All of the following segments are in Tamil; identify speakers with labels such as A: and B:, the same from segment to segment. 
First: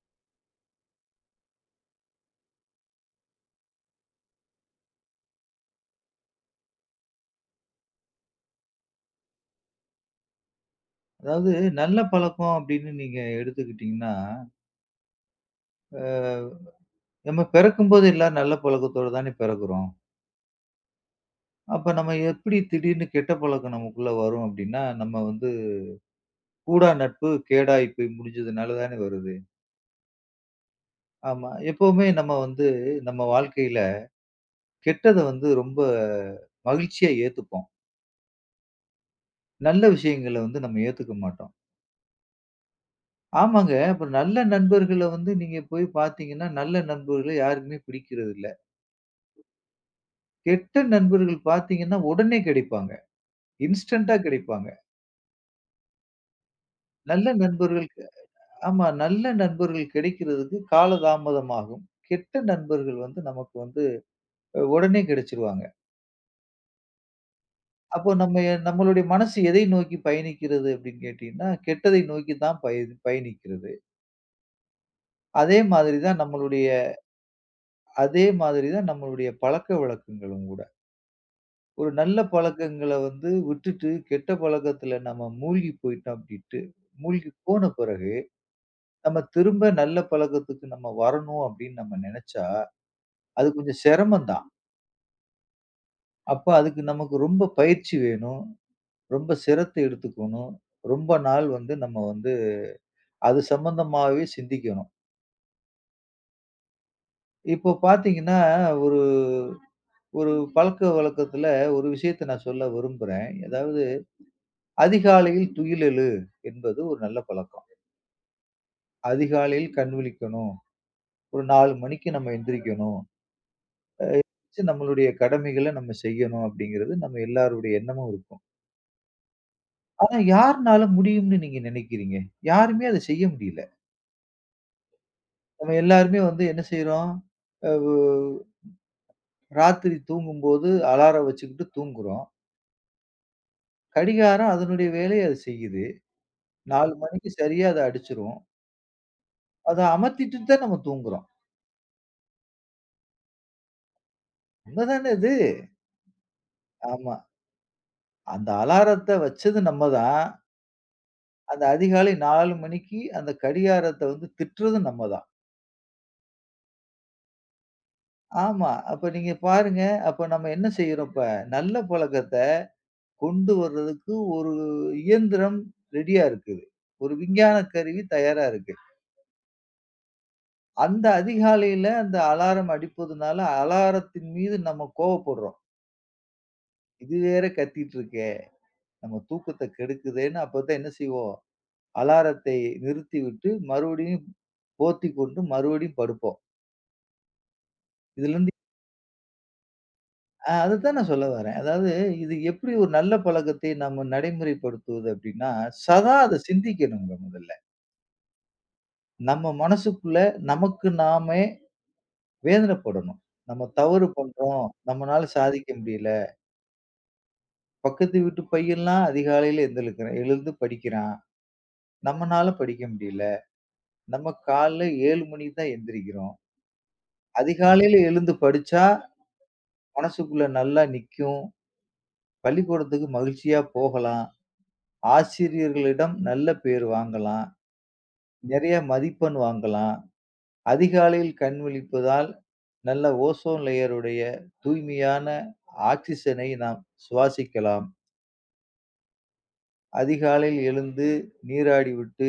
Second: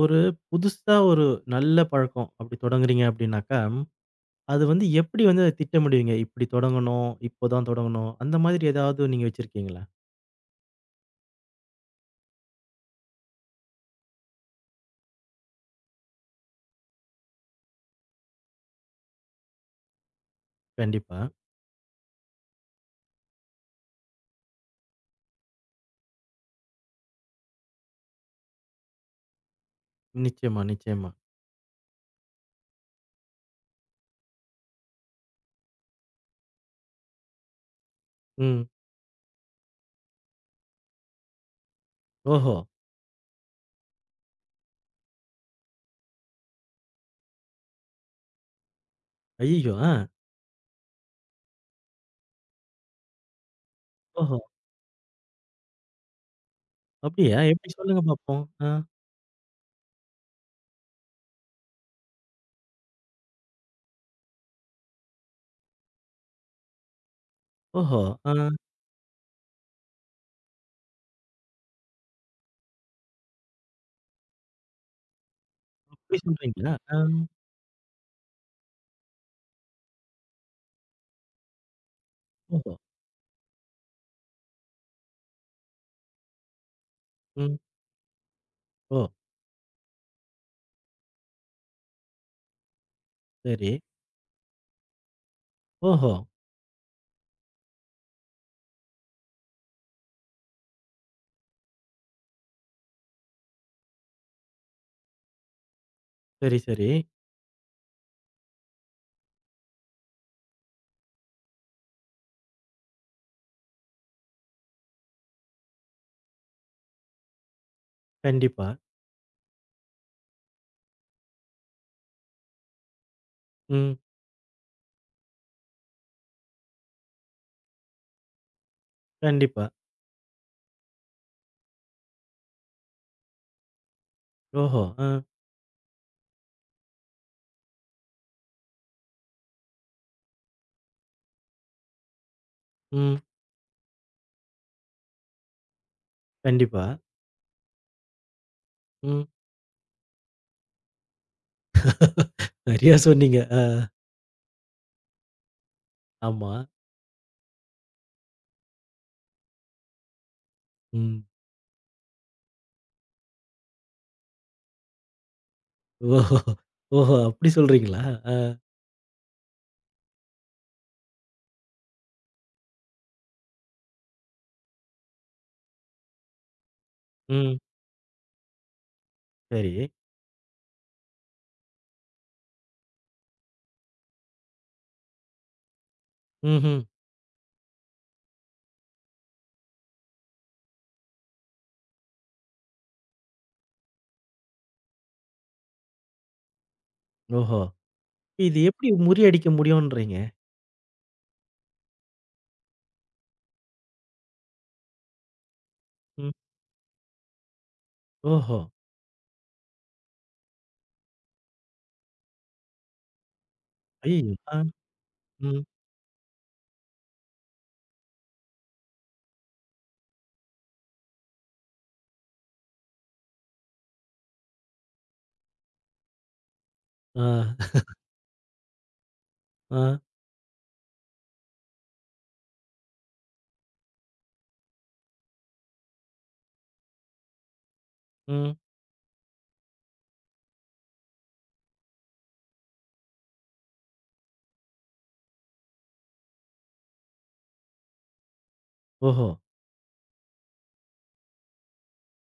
A: ஒரு புதுசா ஒரு நல்ல பழக்கம் அப்படி தொடங்குறீங்க அப்படின்னாக்கா, அது வந்து எப்படி வந்து அதை திட்டமிடுவீங்க? இப்படி தொடங்கணும், இப்போதான் தொடங்கணும். அந்த மாதிரி ஏதாவது நீங்க வச்சிருக்கீங்களா?
B: அதாவது நல்ல பழக்கம் அப்படின்னு நீங்க எடுத்துக்கிட்டீங்கன்னா, அ நம்ம பிறக்கும்போது எல்லாரும் நல்ல பழக்கத்தோட தானே பிறக்குறோம்.
A: கண்டிப்பா.
B: அப்ப நம்ம எப்படி திடீர்னு கெட்ட பழக்கம் நமக்குள்ள வரும் அப்படின்னா, நம்ம வந்து கூடா நட்பு கேடாய் போய் முடிஞ்சதுனால தானே வருது.
A: நிச்சயமா, நிச்சயமா.
B: ஆமா. எப்பவுமே நம்ம வந்து நம்ம வாழ்க்கையில கெட்டத வந்து ரொம்ப மகிழ்ச்சியா ஏத்துப்போம்.
A: ம்.
B: நல்ல விஷயங்கள வந்து நம்ம ஏத்துக்க மாட்டோம்.
A: ஓஹோ!
B: ஆமாங்க. அப்ப நல்ல நண்பர்கள வந்து நீங்க போய் பார்த்தீங்கன்னா, நல்ல நண்பர்கள யாருக்குமே பிடிக்கிறதில்ல.
A: ஐய்யயோ! ஆ.
B: கெட்ட நண்பர்கள் பார்த்தீங்கன்னா, உடனே கிடைப்பாங்க. இன்ஸ்டன்ட்டா
A: ஓஹோ!
B: கிடைப்பாங்க. நல்ல
A: அப்படியா? எப்படி
B: நண்பர்களுக்கு
A: சொல்லுங்க பாப்போம். ஆ.
B: ஆமா. நல்ல நண்பர்கள் கிடைக்கிறதுக்கு காலதாமதமாகும். கெட்ட நண்பர்கள் வந்து நமக்கு வந்து உடனே கிடைச்சுருவாங்க.
A: ஓஹோ!
B: அப்போ
A: ஆ.
B: நம்ம நம்மளுடைய மனசு எதை நோக்கி பயணிக்கிறது அப்படின்னு கேட்டீங்கன்னா, கெட்டதை நோக்கி தான் பயணிக்கிறது. அதே மாதிரி
A: அப்படி
B: தான் நம்மளுடைய
A: சொல்றீங்களா? ஆ.
B: அதே மாதிரி தான் நம்மளுடைய பழக்கவழக்கங்களும் கூட. ஒரு நல்ல
A: ஓஹோ!
B: பழக்கங்கள வந்து விட்டுட்டு, கெட்ட பழக்கத்துல நம்ம மூழ்கி போயிட்டோம் அப்படின்ட்டு மூழ்கி
A: ம்.
B: போன பிறகு
A: ஓ!
B: நம்ம திரும்ப நல்ல பழக்கத்துக்கு நம்ம வரணும் அப்படின்னு நம்ம நினைச்சா, அது
A: சரி.
B: கொஞ்சம் சிரமம் தான்.
A: ஓஹோ!
B: அப்ப அதுக்கு நமக்கு ரொம்ப பயிற்சி வேணும். ரொம்ப சிரத்த எடுத்துக்கணும். ரொம்ப நாள் வந்து நம்ம வந்து அது சம்பந்தமாவே சிந்திக்கணும்.
A: சரி, சரி.
B: இப்போ பார்த்தீங்கன்னா, ஒரு ஒரு பழக்கவழக்கத்துல ஒரு விஷயத்த நான் சொல்ல விரும்புறேன். அதாவது அதிகாலையில் என்பது ஒரு நல்ல பழக்கம்.
A: கண்டிப்பா.
B: அதிகாலையில் கண் விழிக்கணும். ஒரு 4 மணிக்கு நம்ம எந்திரிக்கணும்.
A: ம்.
B: சரி, நம்மளுடைய கடமைகள நம்ம செய்யணும் அப்படிங்கிறது நம்ம எல்லாருடைய எண்ணமும் இருக்கும்.
A: கண்டிப்பா.
B: ஆனா யார்னால முடியும்னு நீங்க நினைக்கிறீங்க? யாருமே அத செய்ய முடியல.
A: ஓஹோ! ஆ.
B: நம்ம எல்லாருமே வந்து என்ன செய்றோம்? அ ஒ ராத்திரி தூங்கும்போது அலாரம் வச்சுக்கிட்டு தூங்குறோம்.
A: ம்.
B: கடிகாரம் அதனுடைய வேலைய அது செய்யுது.
A: கண்டிப்பா.
B: 4 மணிக்கு சரியா அத அடிச்சுரும்.
A: ம்.
B: அத அமர்த்திட்டு தான் நம்ம தூங்குறோம்.
A: சரியா சொன்னீங்க. ஆ.
B: உண்மதானே இது?
A: ஆமா.
B: ஆமா. அந்த அலாரத்த வச்சது நம்ம தான்.
A: ம்.
B: அந்த அதிகாலை 4 மணிக்கு அந்த கடிகாரத்த வந்து திட்டுறது நம்ம தான்.
A: ஓஹோ! ஓஹோ! அப்படி சொல்றீங்களா? ஆ.
B: ஆமா. அப்ப நீங்க பாருங்க. அப்ப நம்ம என்ன செய்றோம் இப்ப? நல்ல பழக்க கொண்டு வர்றதுக்கு ஒரு இயந்திரம் ரெடியா இருக்குது. ஒரு
A: ம்.
B: விஞ்ஞான கருவி தயாரா இருக்கு.
A: சரி.
B: அந்த அதிகாலையில அந்த அலாரம் அடிப்பதுனால, அலாரத்தின் மீது நம்ம கோவப்படுறோம்.
A: ம்ஹ்ம்.
B: "இது வேற கத்திட்டு இருக்கே! நம்ம தூக்கத்த கெடுக்குதேன்னு" அப்பதான் என்ன செய்வோம்? அலாரத்தை நிறுத்திவிட்டு மறுபடியும் போத்திக் கொண்டு மறுபடியும் படுப்போம்.
A: ஓஹோ!
B: இதுலருந்து
A: இது எப்படி முறியடிக்க முடியும்ன்றீங்க?
B: அதத்தான் நான் சொல்ல வரேன். அதாவது இது எப்படி ஒரு நல்ல பழக்கத்தை நம்ம நடைமுறைப்படுத்துவது அப்படின்னா, சதா
A: ம்.
B: அத சிந்திக்கணுங்க முதல்ல.
A: ஓஹோ!
B: நம்ம மனசுக்குள்ள நமக்கு நாமே வேதனைப்படணும். நம்ம தவறு
A: ஐயயோ! ஆ.
B: பண்றோம். நம்மனால
A: ம்.
B: சாதிக்க முடியல. பக்கத்து வீட்டு பையன்லாம் அதிகாலையில எந்திரிக்கிறான் எழுந்து படிக்கிறான். நம்மனால படிக்க முடியல. நம்ம காலைல 7 மணிக்கு தான் எந்திரிக்கிறோம்.
A: ஆ.
B: அதிகாலையில எழுந்து படிச்சா
A: ஆ.
B: மனசுக்குள்ள நல்லா நிக்கும். பள்ளிக்கூடத்துக்கு மகிழ்ச்சியா போகலாம். ஆசிரியர்களிடம் நல்ல பேர் வாங்கலாம்.
A: ம்.
B: நிறைய மதிப்பெண் வாங்கலாம். அதிகாலையில் கண் விழிப்பதால் நல்ல ஓசோன் லேயருடைய தூய்மையான ஆக்ஸிஜனை நாம் சுவாசிக்கலாம்.
A: ஓஹோ!
B: அதிகாலையில் எழுந்து நீராடிவிட்டு,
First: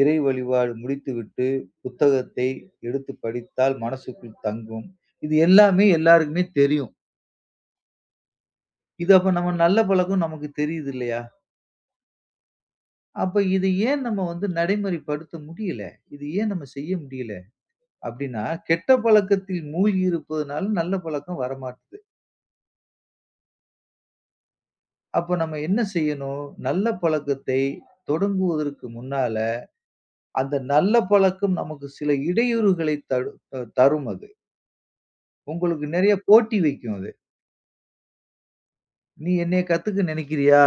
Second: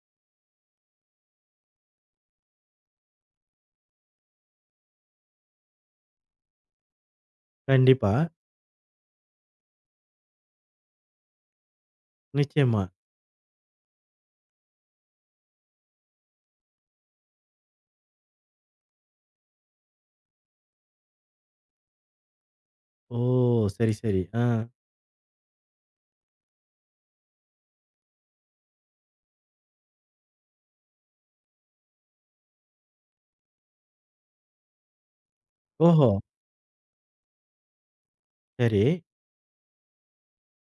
B: இறை வழிபாடு முடித்துவிட்டு, புத்தகத்தை எடுத்து படித்தால் மனசுக்குள் தங்கும். இது எல்லாமே எல்லாருக்குமே தெரியும்.
A: கண்டிப்பா.
B: இது அப்ப நம்ம நல்ல பழக்கம் நமக்கு தெரியுது இல்லையா?
A: நிச்சயமா.
B: அப்ப இது ஏன் நம்ம வந்து நடைமுறைப்படுத்த முடியல? இது ஏன் நம்ம செய்ய முடியல? அப்படின்னா, கெட்ட பழக்கத்தில் மூழ்கி இருப்பதனால நல்ல பழக்கம் வரமாட்டுது.
A: ஓ! சரி, சரி. ஆ.
B: அப்ப நம்ம என்ன செய்யணும்? நல்ல பழக்கத்தை தொடங்குவதற்கு முன்னால, அந்த நல்ல பழக்கம் நமக்கு சில இடையூறுகளை தரும் அது. உங்களுக்கு
A: ஓஹோ!
B: நெறைய போட்டி வைக்கும் அது.
A: சரி.
B: "நீ என்னைய கத்துக்க நெனைக்கிறியா?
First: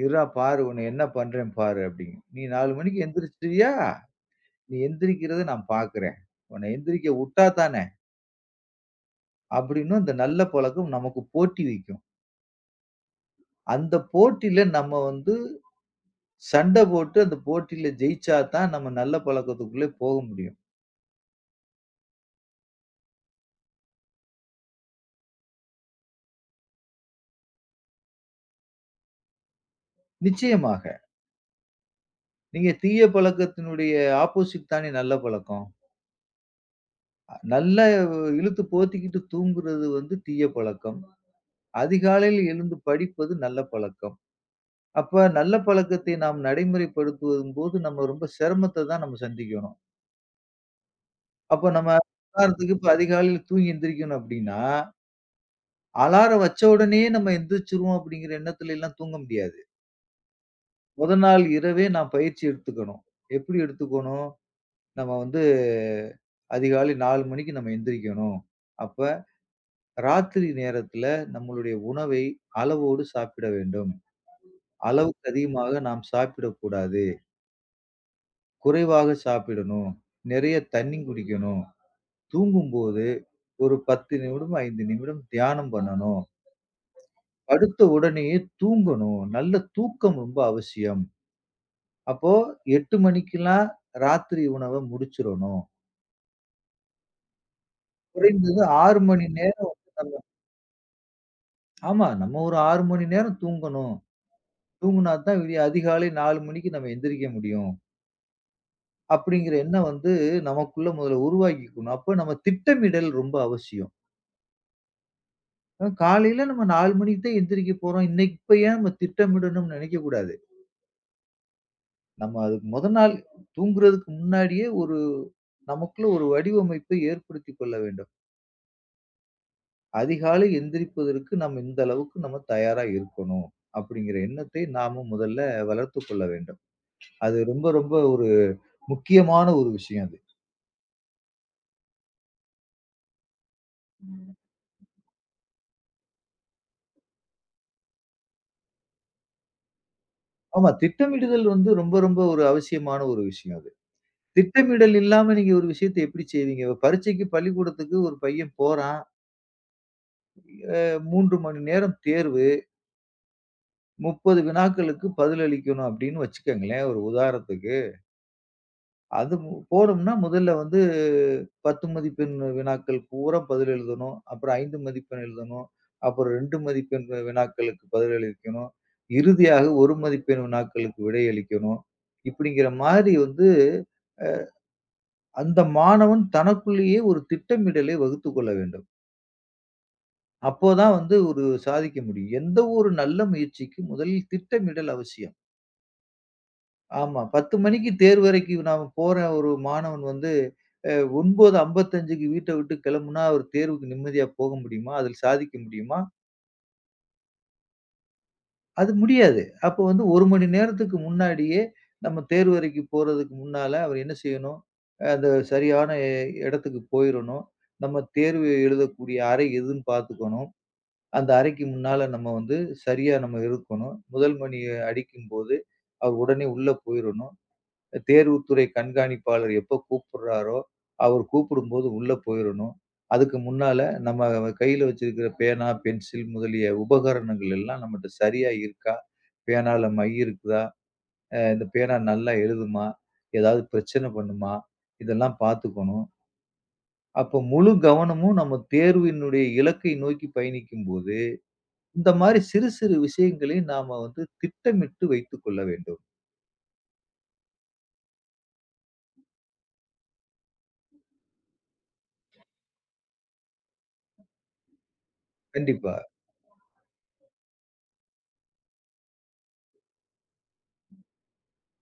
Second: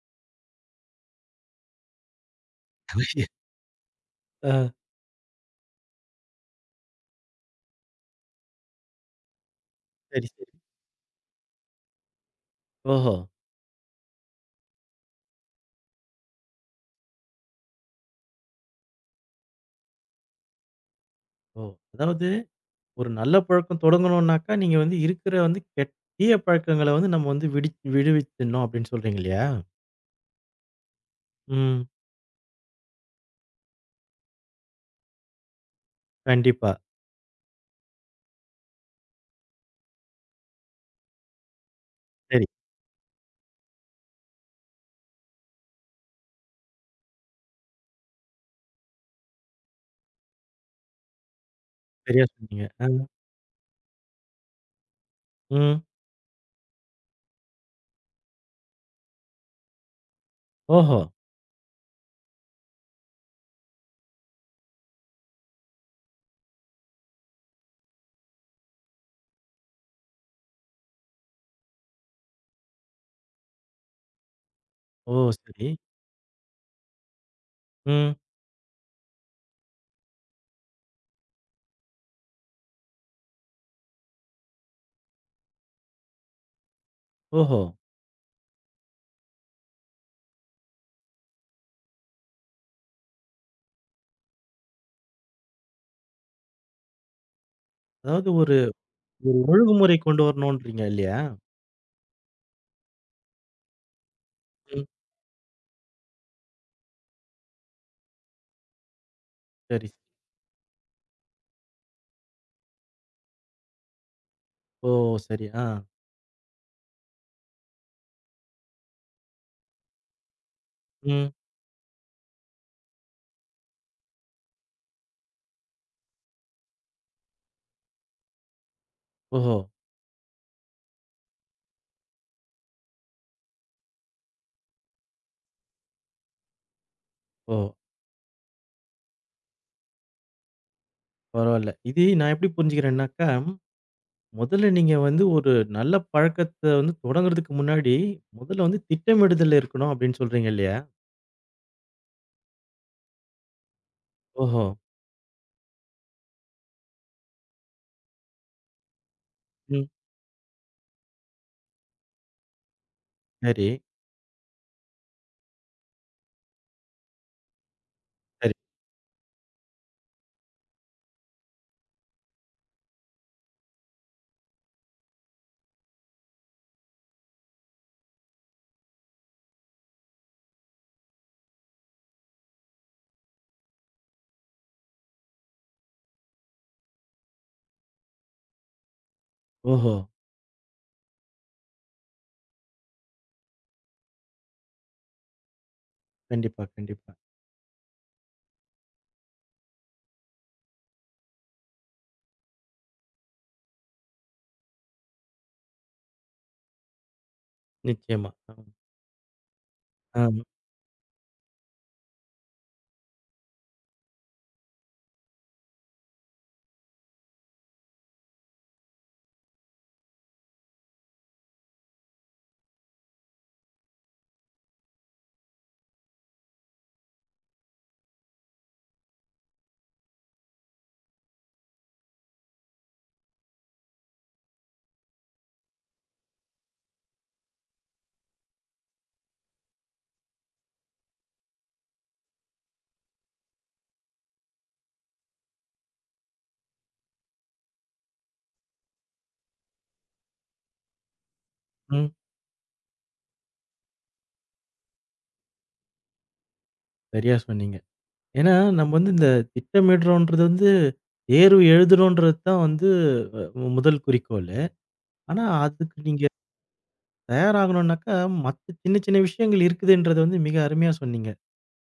B: இருடா பாரு உன்னை என்ன பண்றேன் பாரு" அப்படிங்கும். "நீ 4 மணிக்கு எந்திரிச்சிட்டியா?
A: ஆ.
B: நீ எந்திரிக்கிறத நான் பார்க்கிறேன். உன்னை எந்திரிக்க வுட்டா தானே!" அப்படின்னு அந்த
A: சரி,
B: நல்ல
A: சரி.
B: பழக்கம் நமக்கு போட்டி வைக்கும்.
A: ஓஹோ!
B: அந்த போட்டியில நம்ம வந்து சண்ட போட்டு அந்த போட்டியில ஜெயிச்சா தான் நம்ம நல்ல பழக்கத்துக்குள்ளே போக முடியும்.
A: ஓ! அதாவது ஒரு நல்ல பழக்கம் தொடங்கணும்னாக்கா, நீங்க வந்து இருக்கிற வந்து தீய பழக்கங்கள வந்து நம்ம வந்து விடுவிச்சிடணும் அப்படின்னு சொல்றீங்க இல்லையா?
B: நிச்சயமாக.
A: ம்.
B: நீங்க தீய பழக்கத்தினுடைய ஆப்போசிட் தானே நல்ல பழக்கம்.
A: கண்டிப்பா.
B: நல்லா இழுத்து போத்திக்கிட்டு தூங்குறது வந்து தீய பழக்கம். அதிகாலையில்
A: சரி.
B: எழுந்து படிப்பது நல்ல பழக்கம். அப்ப நல்ல பழக்கத்தை நாம் நடைமுறைப்படுத்தும் போது நம்ம ரொம்ப சிரமத்த தான் நம்ம சந்திக்கணும். அப்ப நம்ம
A: சரியா சொன்னீங்க.
B: உதாரணத்துக்கு
A: ஆ.
B: இப்ப அதிகாலையில தூங்கி எந்திரிக்கணும் அப்டின்னா,
A: ம்.
B: அலாரம் வச்ச உடனேயே நம்ம எந்திரிச்சுருவோம் அப்டிங்கிற எண்ணத்துல எல்லாம் தூங்க முடியாது.
A: ஓஹோ!
B: மொத நாள் இரவே நான் பயிற்சி எடுத்துக்கணும். எப்டி எடுத்துக்கணும்? நம்ம வந்து அதிகாலை 4 மணிக்கு நம்ம எந்திரிக்கணும். அப்ப ராத்திரி நேரத்துல நம்மளுடைய உணவை அளவோடு சாப்பிட வேண்டும்.
A: ஓ!
B: அளவுக்கு
A: சரி.
B: அதிகமாக நாம் சாப்பிடக்கூடாது.
A: ம்.
B: குறைவாக சாப்பிடணும். நிறைய தண்ணி குடிக்கணும். தூங்கும்போது ஒரு 10 நிமிடம், 5 நிமிடம் தியானம் பண்ணணும்.
A: ஓஹோ!
B: படுத்த உடனேயே தூங்கணும். நல்ல தூக்கம் ரொம்ப அவசியம். அப்போ 8 மணிக்கெல்லாம் ராத்திரி உணவ முடிச்சிரணும்.
A: அதாவது ஒரு
B: குறைந்தது 6 மணி
A: ஒரு
B: நேரம்
A: ஒழுங்குமுறை
B: நம்ம
A: கொண்டு வரணும்ன்றீங்க இல்லையா?
B: ஆமா. நம்ம ஒரு 6 மணி நேரம் தூங்கணும்.
A: ம்.
B: தூங்குனா தான் விடிய அதிகாலை 4 மணிக்கு நம்ம எந்திரிக்க முடியும். அப்படிங்கிற எண்ணம்
A: சரி.
B: வந்து நமக்குள்ள முதல்ல உருவாக்கிக்கணும். அப்ப நம்ம திட்டமிடல் ரொம்ப அவசியம்.
A: ஓ! சரி. ஆ.
B: காலையில நம்ம 4 மணிக்கு தான் எந்திரிக்க போறோம். இன்னைக்கு இப்ப ஏன் நம்ம திட்டமிடணும்னு நினைக்கக்கூடாது.
A: ம்.
B: நம்ம அதுக்கு மொத நாள் தூங்குறதுக்கு முன்னாடியே ஒரு நமக்குள்ள ஒரு வடிவமைப்பை ஏற்படுத்திக் கொள்ள வேண்டும்.
A: ஓஹோ!
B: அதிகாலை எந்திரிப்பதற்கு நம்ம இந்த அளவுக்கு நம்ம தயாரா இருக்கணும். அப்படிங்கிற எண்ணத்தை நாம முதல்ல வளர்த்துக் கொள்ள வேண்டும். அது
A: ஓ!
B: ரொம்ப ரொம்ப ஒரு முக்கியமான ஒரு விஷயம் அது.
A: பரவால்ல. இது நான் எப்படி புரிஞ்சுக்கிறேன்னாக்கா,
B: ம்.
A: முதல்ல நீங்க வந்து ஒரு நல்ல பழக்கத்த வந்து தொடங்குறதுக்கு முன்னாடி, முதல்ல வந்து திட்டமிடுதல் இருக்கணும் அப்படின்னு சொல்றீங்க
B: ஆமா
A: இல்லையா?
B: திட்டமிடுதல் வந்து ரொம்ப ரொம்ப ஒரு அவசியமான ஒரு விஷயம் அது.
A: ஓஹோ!
B: திட்டமிடல் இல்லாம நீங்க ஒரு விஷயத்த எப்படி செய்வீங்க? இப்ப பரீட்சைக்கு பள்ளிக்கூடத்துக்கு ஒரு பையன் போறான்.
A: ம்.
B: 3 மணி நேரம் தேர்வு.
A: சரி,
B: 30 வினாக்களுக்கு பதிலளிக்கணும் அப்படின்னு வச்சுக்கங்களேன், ஒரு உதாரணத்துக்கு.
A: சரி.
B: அது போனோம்னா முதல்ல வந்து 10 மதிப்பெண் வினாக்கள் பூரா பதில் எழுதணும். அப்புறம் 5 மதிப்பெண் எழுதணும். அப்புறம் 2 மதிப்பெண் வினாக்களுக்கு பதிலளிக்கணும். இறுதியாக 1 மதிப்பெண் வினாக்களுக்கு விடையளிக்கணும். இப்படிங்கிற மாரி வந்து அந்த மாணவன் தனக்குள்ளேயே ஒரு திட்டமிடலை வகுத்துக் கொள்ள வேண்டும்.
A: ஓஹோ!
B: அப்போதான் வந்து ஒரு சாதிக்க முடியும். எந்த ஒரு நல்ல முயற்சிக்கும் முதலில் திட்டமிடல் அவசியம்.
A: கண்டிப்பா, கண்டிப்பா.
B: ஆமா. 10 மணிக்கு தேர்வறைக்கு நாம போற ஒரு மாணவன் வந்து 9:55க்கு வீட்ட விட்டு கிளம்புனா, ஒரு தேர்வுக்கு நிம்மதியா போக முடியுமா? அதில் சாதிக்க முடியுமா?
A: நிச்சயமா. ஆ.
B: அது முடியாது. அப்போ வந்து 1
A: ஆ.
B: மணி நேரத்துக்கு முன்னாடியே நம்ம தேர்வறைக்கு போறதுக்கு முன்னால அவர் என்ன செய்யணும்? அந்த சரியான இடத்துக்கு போயிரணும். நம்ம தேர்வு எழுதக்கூடிய அறை எதுன்னு பார்த்துக்கணும். அந்த அறைக்கு முன்னால நம்ம வந்து சரியா நம்ம இருக்கணும். முதல் மணி அடிக்கும்போது அவர் உடனே உள்ள போயிரணும். தேர்வுத்துறை கண்காணிப்பாளர் எப்போ கூப்பிடுறாரோ, அவர் கூப்பிடும்போது உள்ள போயிரணும். அதுக்கு முன்னால நம்ம கையில வச்சிருக்கிற பேனா, பென்சில் முதலிய உபகரணங்கள் எல்லாம் நம்மட்ட சரியா இருக்கா? பேனால மை இருக்குதா? இந்த பேனா நல்லா எழுதுமா? ஏதாவது பிரச்சனை பண்ணுமா? இதெல்லாம் பார்த்துக்கணும். அப்போ முழு கவனமும் நம்ம தேர்வினுடைய இலக்கை நோக்கி பயணிக்கும்போது,
A: ம்.
B: இந்த மாரி சிறு சிறு விஷயங்களை நாம வந்து திட்டமிட்டு வைத்துக் கொள்ள வேண்டும்.
A: சரியா சொன்னீங்க. ஏன்னா, நம்ம வந்து இந்த திட்டமிடுறோன்றது வந்து, தேர்வு எழுதுறோன்றது தான் வந்து அ முதல் குறிக்கோளு. ஆனா,
B: கண்டிப்பா.
A: அதுக்கு நீங்க தயாராகணும்னாக்கா, மத்த சின்ன சின்ன விஷயங்கள் இருக்குதுன்றத வந்து மிக அருமையா சொன்னீங்க.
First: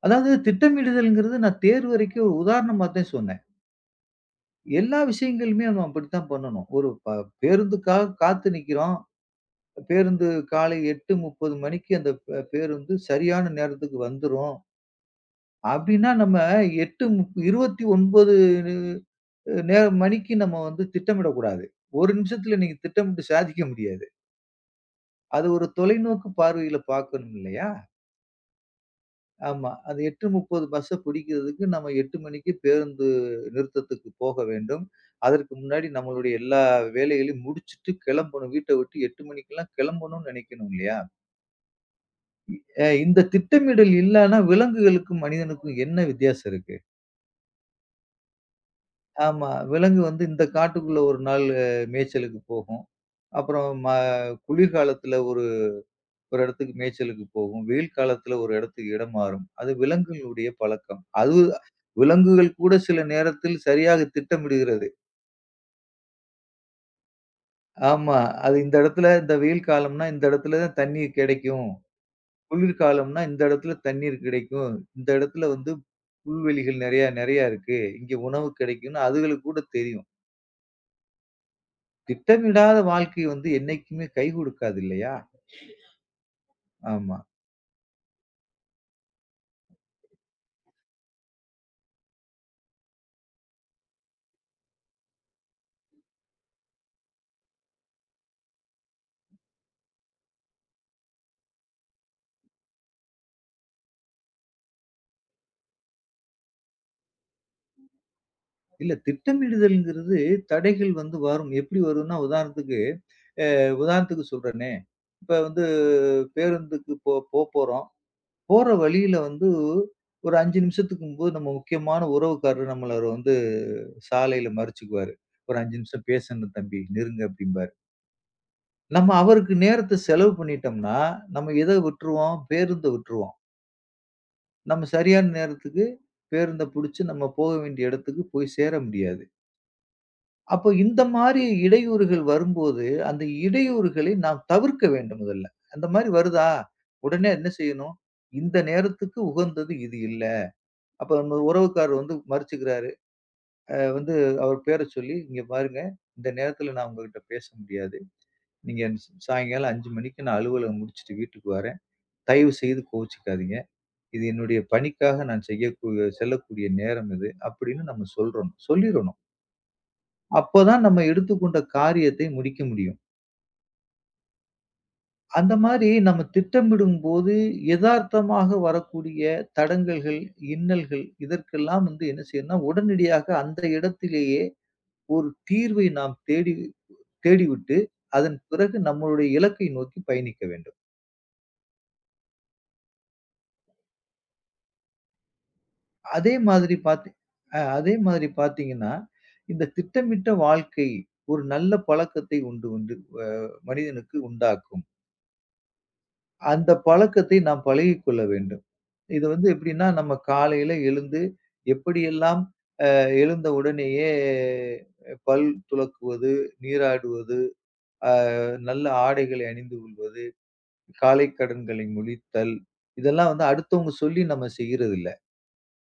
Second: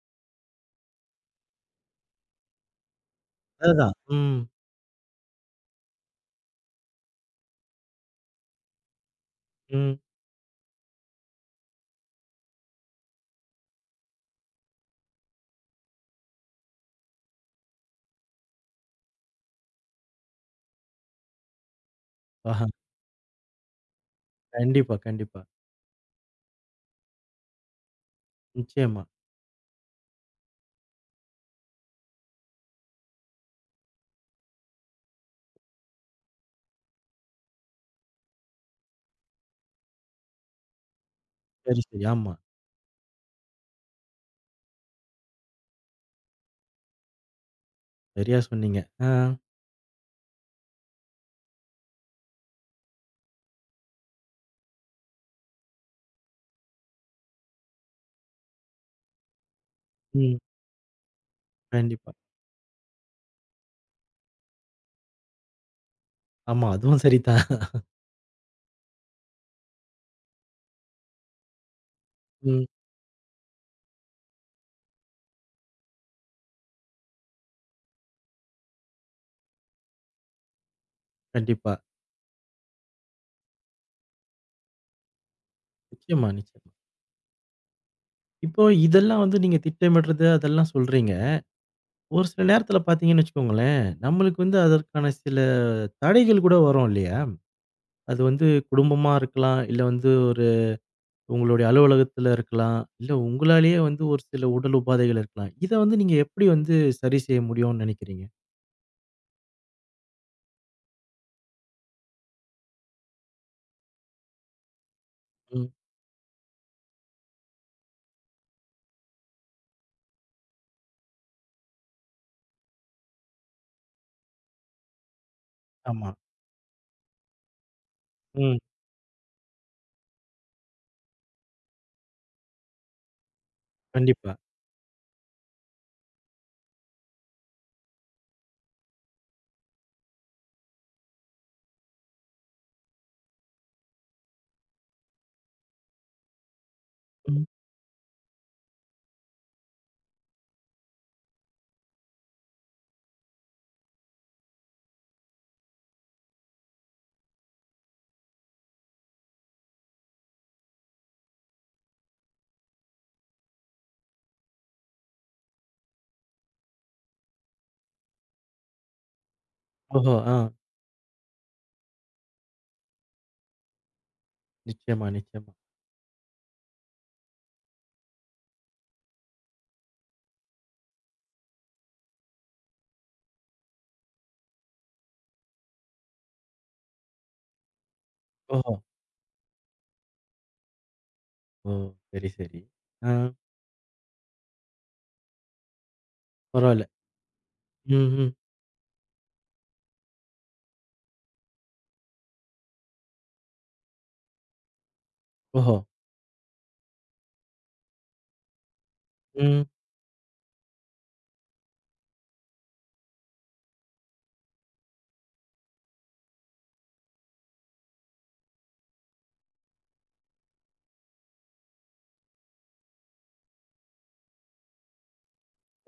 B: அதாவது திட்டமிடுதல்ங்கிறது நான் தேர்வு வரைக்கும் ஒரு உதாரணமா தான் சொன்னேன்.
A: அதுதான். ம்,
B: எல்லா விஷயங்களுமே நம்ம அப்படித்தான் பண்ணணும். ஒரு பேருந்துக்காக காத்து நிக்கிறோம்.
A: ம்.
B: பேருந்து காலை 8:30 மணிக்கு அந்த பேருந்து சரியான நேரத்துக்கு வந்துரும். அப்படின்னா நம்ம 8 முப் 29 மணிக்கு நம்ம வந்து திட்டமிடக்கூடாது. 1 நிமிஷத்துல
A: ஆஹா.
B: நீங்க திட்டமிட்டு சாதிக்க முடியாது.
A: கண்டிப்பா, கண்டிப்பா.
B: அது ஒரு தொலைநோக்கு பார்வையில பார்க்கணும் இல்லையா?
A: நிச்சயமா.
B: ஆமா. அது 8:30 பஸ்ஸ புடிக்கிறதுக்கு நம்ம 8 மணிக்கு பேருந்து நிறுத்தத்துக்கு போக வேண்டும். அதற்கு முன்னாடி நம்மளுடைய எல்லா வேலைகளையும் முடிச்சுட்டு கிளம்பணும். வீட்ட விட்டு 8 மணிக்கெல்லாம் கிளம்பணும்னு நினைக்கணும் இல்லையா?
A: சரி, சரி. ஆமா.
B: இந்த திட்டமிடல் இல்லன்னா விலங்குகளுக்கும், மனிதனுக்கும் என்ன வித்தியாசம் இருக்கு?
A: சரியா சொன்னீங்க. ஆ,
B: ஆமா. விலங்கு வந்து இந்த காட்டுக்குள்ள ஒரு நாள் மேய்ச்சலுக்கு போகும். அப்புறம் குளிர்காலத்துல ஒரு ஒரு இடத்துக்கு மேய்ச்சலுக்கு போகும். வெயில் காலத்துல ஒரு இடத்துக்கு இடம் மாறும். அது
A: ம்.
B: விலங்குகளுடைய பழக்கம். அது
A: கண்டிப்பா.
B: விலங்குகள் கூட சில நேரத்தில் சரியாக திட்டமிடுகிறது.
A: ஆமா. அதுவும் சரிதான்.
B: ஆமா. அது இந்த இடத்துல இந்த வெயில் காலம்னா இந்த இடத்துல தான் தண்ணீர் கிடைக்கும்.
A: ம்.
B: குளிர்காலம்னா இந்த இடத்துல தண்ணீர் கிடைக்கும். இந்த இடத்துல வந்து புல்வெளிகள் நெறையா நெறையா இருக்கு. இங்க உணவு கிடைக்கும்னு அதுகளுக்கு கூட தெரியும்.
A: கண்டிப்பா.
B: திட்டமிடாத வாழ்க்கை வந்து என்னைக்குமே கை கொடுக்காது இல்லையா?
A: நிச்சயமா, நிச்சயமா.
B: ஆமா.
A: இப்போ இதெல்லாம் வந்து நீங்க திட்டமிடுறது அதெல்லாம் சொல்றீங்க. ஒரு சில நேரத்துல பார்த்தீங்கன்னு வச்சுக்கோங்களேன், நம்மளுக்கு வந்து அதற்கான சில தடைகள் கூட வரும் இல்லையா? அது வந்து குடும்பமா இருக்கலாம், இல்ல வந்து ஒரு உங்களுடைய அலுவலகத்துல இருக்கலாம், இல்ல உங்களாலேயே வந்து ஒரு சில உடல் உபாதைகள் இருக்கலாம். இத வந்து நீங்க எப்படி வந்து சரி செய்ய முடியும்னு நினைக்கிறீங்க?
B: இல்ல திட்டமிடுதல்ங்கிறது தடைகள் வந்து வரும். எப்படி வரும்னா உதாரணத்துக்கு உதாரணத்துக்கு சொல்றேனே, இப்ப வந்து
A: ம்.
B: பேருந்துக்கு போ போ போறோம். போற வழியில வந்து ஒரு 5 நிமிஷத்துக்கும்போது நம்ம முக்கியமான உறவுக்காரர் நம்மள வந்து சாலையில மறிச்சுக்குவாரு. "ஒரு 5 நிமிஷம்
A: ஆமா.
B: பேசணும் தம்பி, நெருங்க" அப்படிம்பாரு.
A: ம்.
B: நம்ம அவருக்கு நேரத்த செலவு பண்ணிட்டோம்னா, நம்ம எத விட்டுருவோம்? பேருந்த விட்டுருவோம்.
A: கண்டிப்பா.
B: நம்ம சரியான நேரத்துக்கு பேருந்த புடிச்சு நம்ம போக வேண்டிய இடத்துக்கு போய் சேர முடியாது. அப்போ இந்த மாரி இடையூறுகள் வரும்போது, அந்த இடையூறுகளை நாம் தவிர்க்க வேண்டும் முதல்ல. அந்த மாரி வருதா? உடனே
A: ம்.
B: என்ன செய்யணும்? இந்த நேரத்துக்கு உகந்தது இது இல்ல. அப்ப நம்ம உறவுக்காரர் வந்து மறுச்சுக்கிறாரு. அ வந்து அவர் பேர சொல்லி, "இங்க பாருங்க, இந்த நேரத்துல நான் உங்ககிட்ட பேச முடியாது. நீங்க சாயங்காலம் 5 மணிக்கு நான் அலுவலகம் முடிச்சுட்டு வீட்டுக்கு வரேன். தயவு செய்து கோவிச்சுக்காதீங்க. இது என்னுடைய பணிக்காக நான் செய்யக்கூடிய செல்லக்கூடிய நேரம் இது." அப்படின்னு நம்ம சொல்றணும். சொல்லிறணும்.
A: ஓஹோ! ஆ.
B: அப்பதான் நம்ம எடுத்துக்கொண்ட காரியத்தை முடிக்க முடியும்.
A: நிச்சயமா,
B: அந்த
A: நிச்சயமா.
B: மாரி நம்ம திட்டமிடும்போது, எதார்த்தமாக வரக்கூடிய தடங்கல்கள், இன்னல்கள் இதற்கெல்லாம் வந்து என்ன செய்யணும்னா, உடனடியாக அந்த இடத்திலேயே ஒரு தீர்வை நாம் தேடிவிட்டு, அதன்
A: ஓஹோ!
B: பிறகு நம்மளுடைய இலக்கை நோக்கி பயணிக்க வேண்டும்.
A: ஓ! சரி, சரி. ஆ
B: அதே மாதிரி
A: பரவால்ல.
B: பாத்தி அ அதே
A: ம்,
B: மாதிரி
A: ம்.
B: பாத்தீங்கன்னா, இந்த திட்டமிட்ட வாழ்க்கை ஒரு நல்ல பழக்கத்தை உண்டு உண்டு அ மனிதனுக்கு உண்டாக்கும்.
A: ஓஹோ!
B: அந்த பழக்கத்தை நாம் பழகிக்கொள்ள வேண்டும். இது வந்து
A: ம்.
B: எப்படின்னா, நம்ம காலையில எழுந்து எப்படியெல்லாம் எழுந்த உடனேயே பல் துலக்குவது, நீராடுவது, அ நல்ல ஆடைகளை அணிந்து கொள்வது, காலை கடன்களை முடித்தல், இதெல்லாம் வந்து அடுத்தவங்க சொல்லி நம்ம செய்யறதில்ல.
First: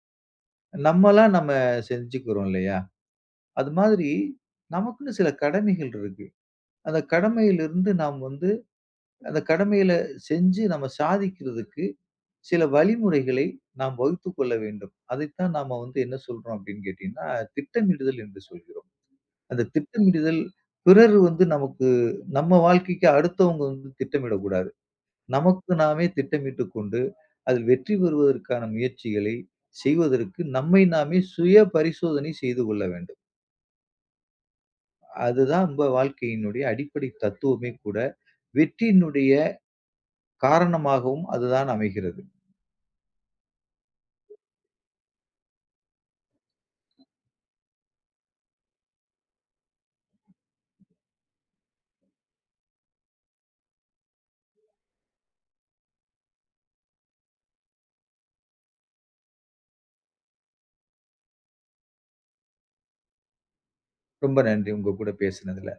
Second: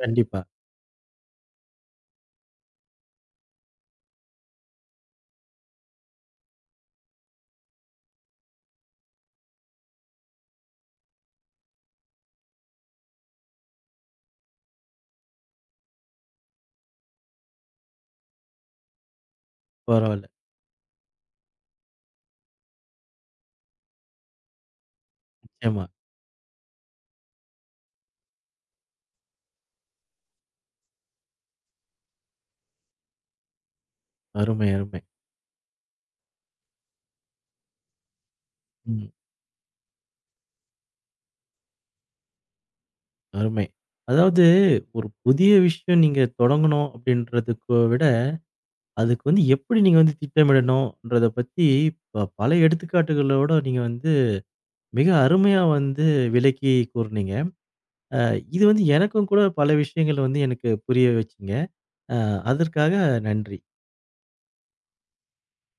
A: கண்டிப்பா.
B: நம்மளா நம்ம செஞ்சுக்கிறோம் இல்லையா? அது மாதிரி நமக்குன்னு சில கடமைகள் இருக்கு. அந்த கடமையிலிருந்து நாம் வந்து அந்த கடமையில செஞ்சு நம்ம சாதிக்கிறதுக்கு சில வழிமுறைகளை நாம் வகுத்துக் கொள்ள வேண்டும். அதைத்தான் நாம வந்து என்ன சொல்றோம் அப்படின்னு கேட்டீங்கன்னா, திட்டமிடுதல் என்று சொல்கிறோம். அந்த
A: பரவால்ல.
B: திட்டமிடுதல் பிறர் வந்து நமக்கு நம்ம வாழ்க்கைக்கு அடுத்தவங்க வந்து திட்டமிடக்கூடாது. நமக்கு
A: நிச்சயமா.
B: நாமே திட்டமிட்டுக் கொண்டு, அதில் வெற்றி பெறுவதற்கான முயற்சிகளை செய்வதற்கு நம்மை நாமே சுய பரிசோதனை செய்து கொள்ள வேண்டும்.
A: அருமை, அருமை.
B: அதுதான் நம்ம வாழ்க்கையினுடைய அடிப்படை தத்துவமே கூட.
A: ம்.
B: வெற்றியினுடைய காரணமாகவும் அதுதான் அமைகிறது.
A: அருமை. அதாவது ஒரு புதிய விஷயம் நீங்க தொடங்கணும் அப்படின்றதுக்கு விட, அதுக்கு வந்து எப்படி நீங்க வந்து திட்டமிடணும்ன்றத பத்தி பல எடுத்துக்காட்டுகளோட நீங்க வந்து மிக அருமையா வந்து விளக்கி கூறுனீங்க. அ இது வந்து எனக்கும் கூட பல விஷயங்கள் வந்து எனக்கு புரிய வச்சுங்க. அ அதற்காக நன்றி.
B: ரொம்ப நன்றி உங்க கூட பேசினதுல.